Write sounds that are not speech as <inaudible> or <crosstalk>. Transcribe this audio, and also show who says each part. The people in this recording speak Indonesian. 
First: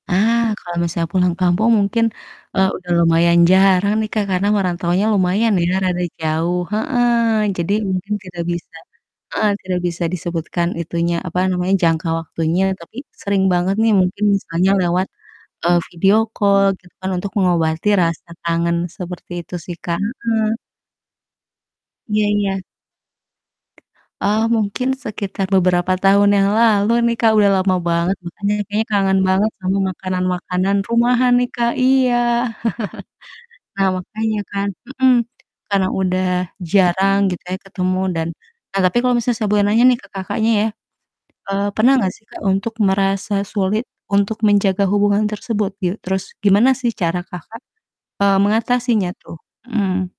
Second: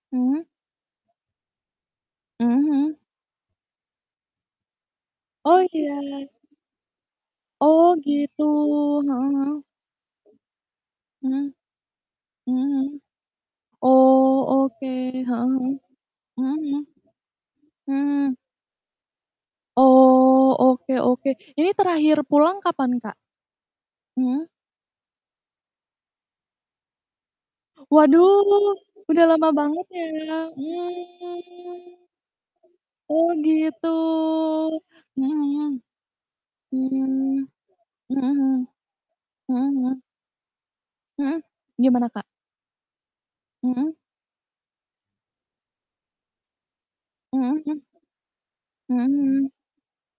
Speaker 1: Ah,
Speaker 2: Mmm.
Speaker 1: kalau misalnya pulang kampung mungkin,
Speaker 2: Mhm
Speaker 1: eee, udah
Speaker 2: mhm.
Speaker 1: lumayan jarang nih, Kak, karena merantaunya lumayan
Speaker 2: Oh
Speaker 1: ya
Speaker 2: iya.
Speaker 1: rada jauh. Heeh. Jadi
Speaker 2: Oh
Speaker 1: mungkin
Speaker 2: gitu.
Speaker 1: tidak bisa
Speaker 2: Heeh
Speaker 1: heeh,
Speaker 2: heeh.
Speaker 1: tidak bisa disebutkan itunya, apa
Speaker 2: Mmm.
Speaker 1: namanya, jangka waktunya
Speaker 2: Mhm
Speaker 1: tapi
Speaker 2: mhm.
Speaker 1: sering banget nih mungkin
Speaker 2: Oh
Speaker 1: misalnya
Speaker 2: oke,
Speaker 1: lewat,
Speaker 2: heeh heeh.
Speaker 1: eee, video
Speaker 2: Mhm
Speaker 1: call
Speaker 2: mhm.
Speaker 1: gitu kan untuk mengobati rasa
Speaker 2: Mmm.
Speaker 1: kangen seperti itu sih, Kak.
Speaker 2: Oh,
Speaker 1: Heeh.
Speaker 2: oke oke. Ini
Speaker 1: Iya
Speaker 2: terakhir pulang
Speaker 1: iya.
Speaker 2: kapan, Kak?
Speaker 1: Eee,
Speaker 2: Mmm.
Speaker 1: mungkin sekitar beberapa tahun yang lalu nih, Kak, udah lama banget, makanya
Speaker 2: Waduh!
Speaker 1: kayaknya kangen
Speaker 2: Udah lama
Speaker 1: banget sama
Speaker 2: banget ya.
Speaker 1: makanan-makanan rumahan nih, Kak.
Speaker 2: Mmm.
Speaker 1: Iya.
Speaker 2: Oh
Speaker 1: <chuckles>
Speaker 2: gitu.
Speaker 1: Nah makanya kan. Hmm.
Speaker 2: Mhm
Speaker 1: Karena udah
Speaker 2: mhm.
Speaker 1: jarang
Speaker 2: Mmm.
Speaker 1: gitu ya ketemu
Speaker 2: Mmm,
Speaker 1: dan
Speaker 2: mhm.
Speaker 1: nah tapi kalau misalnya saya boleh nanya
Speaker 2: Mhm
Speaker 1: nih
Speaker 2: mhm.
Speaker 1: ke Kakaknya ya.
Speaker 2: Mmm,
Speaker 1: Eee, pernah
Speaker 2: gimana,
Speaker 1: enggak sih,
Speaker 2: Kak?
Speaker 1: Kak, untuk merasa sulit,
Speaker 2: Mhm.
Speaker 1: untuk menjaga hubungan tersebut? Gie terus gimana sih cara Kakak,
Speaker 2: Mhm, mmm.
Speaker 1: eee, mengatasinya tuh?
Speaker 2: Mhm.
Speaker 1: Mmm.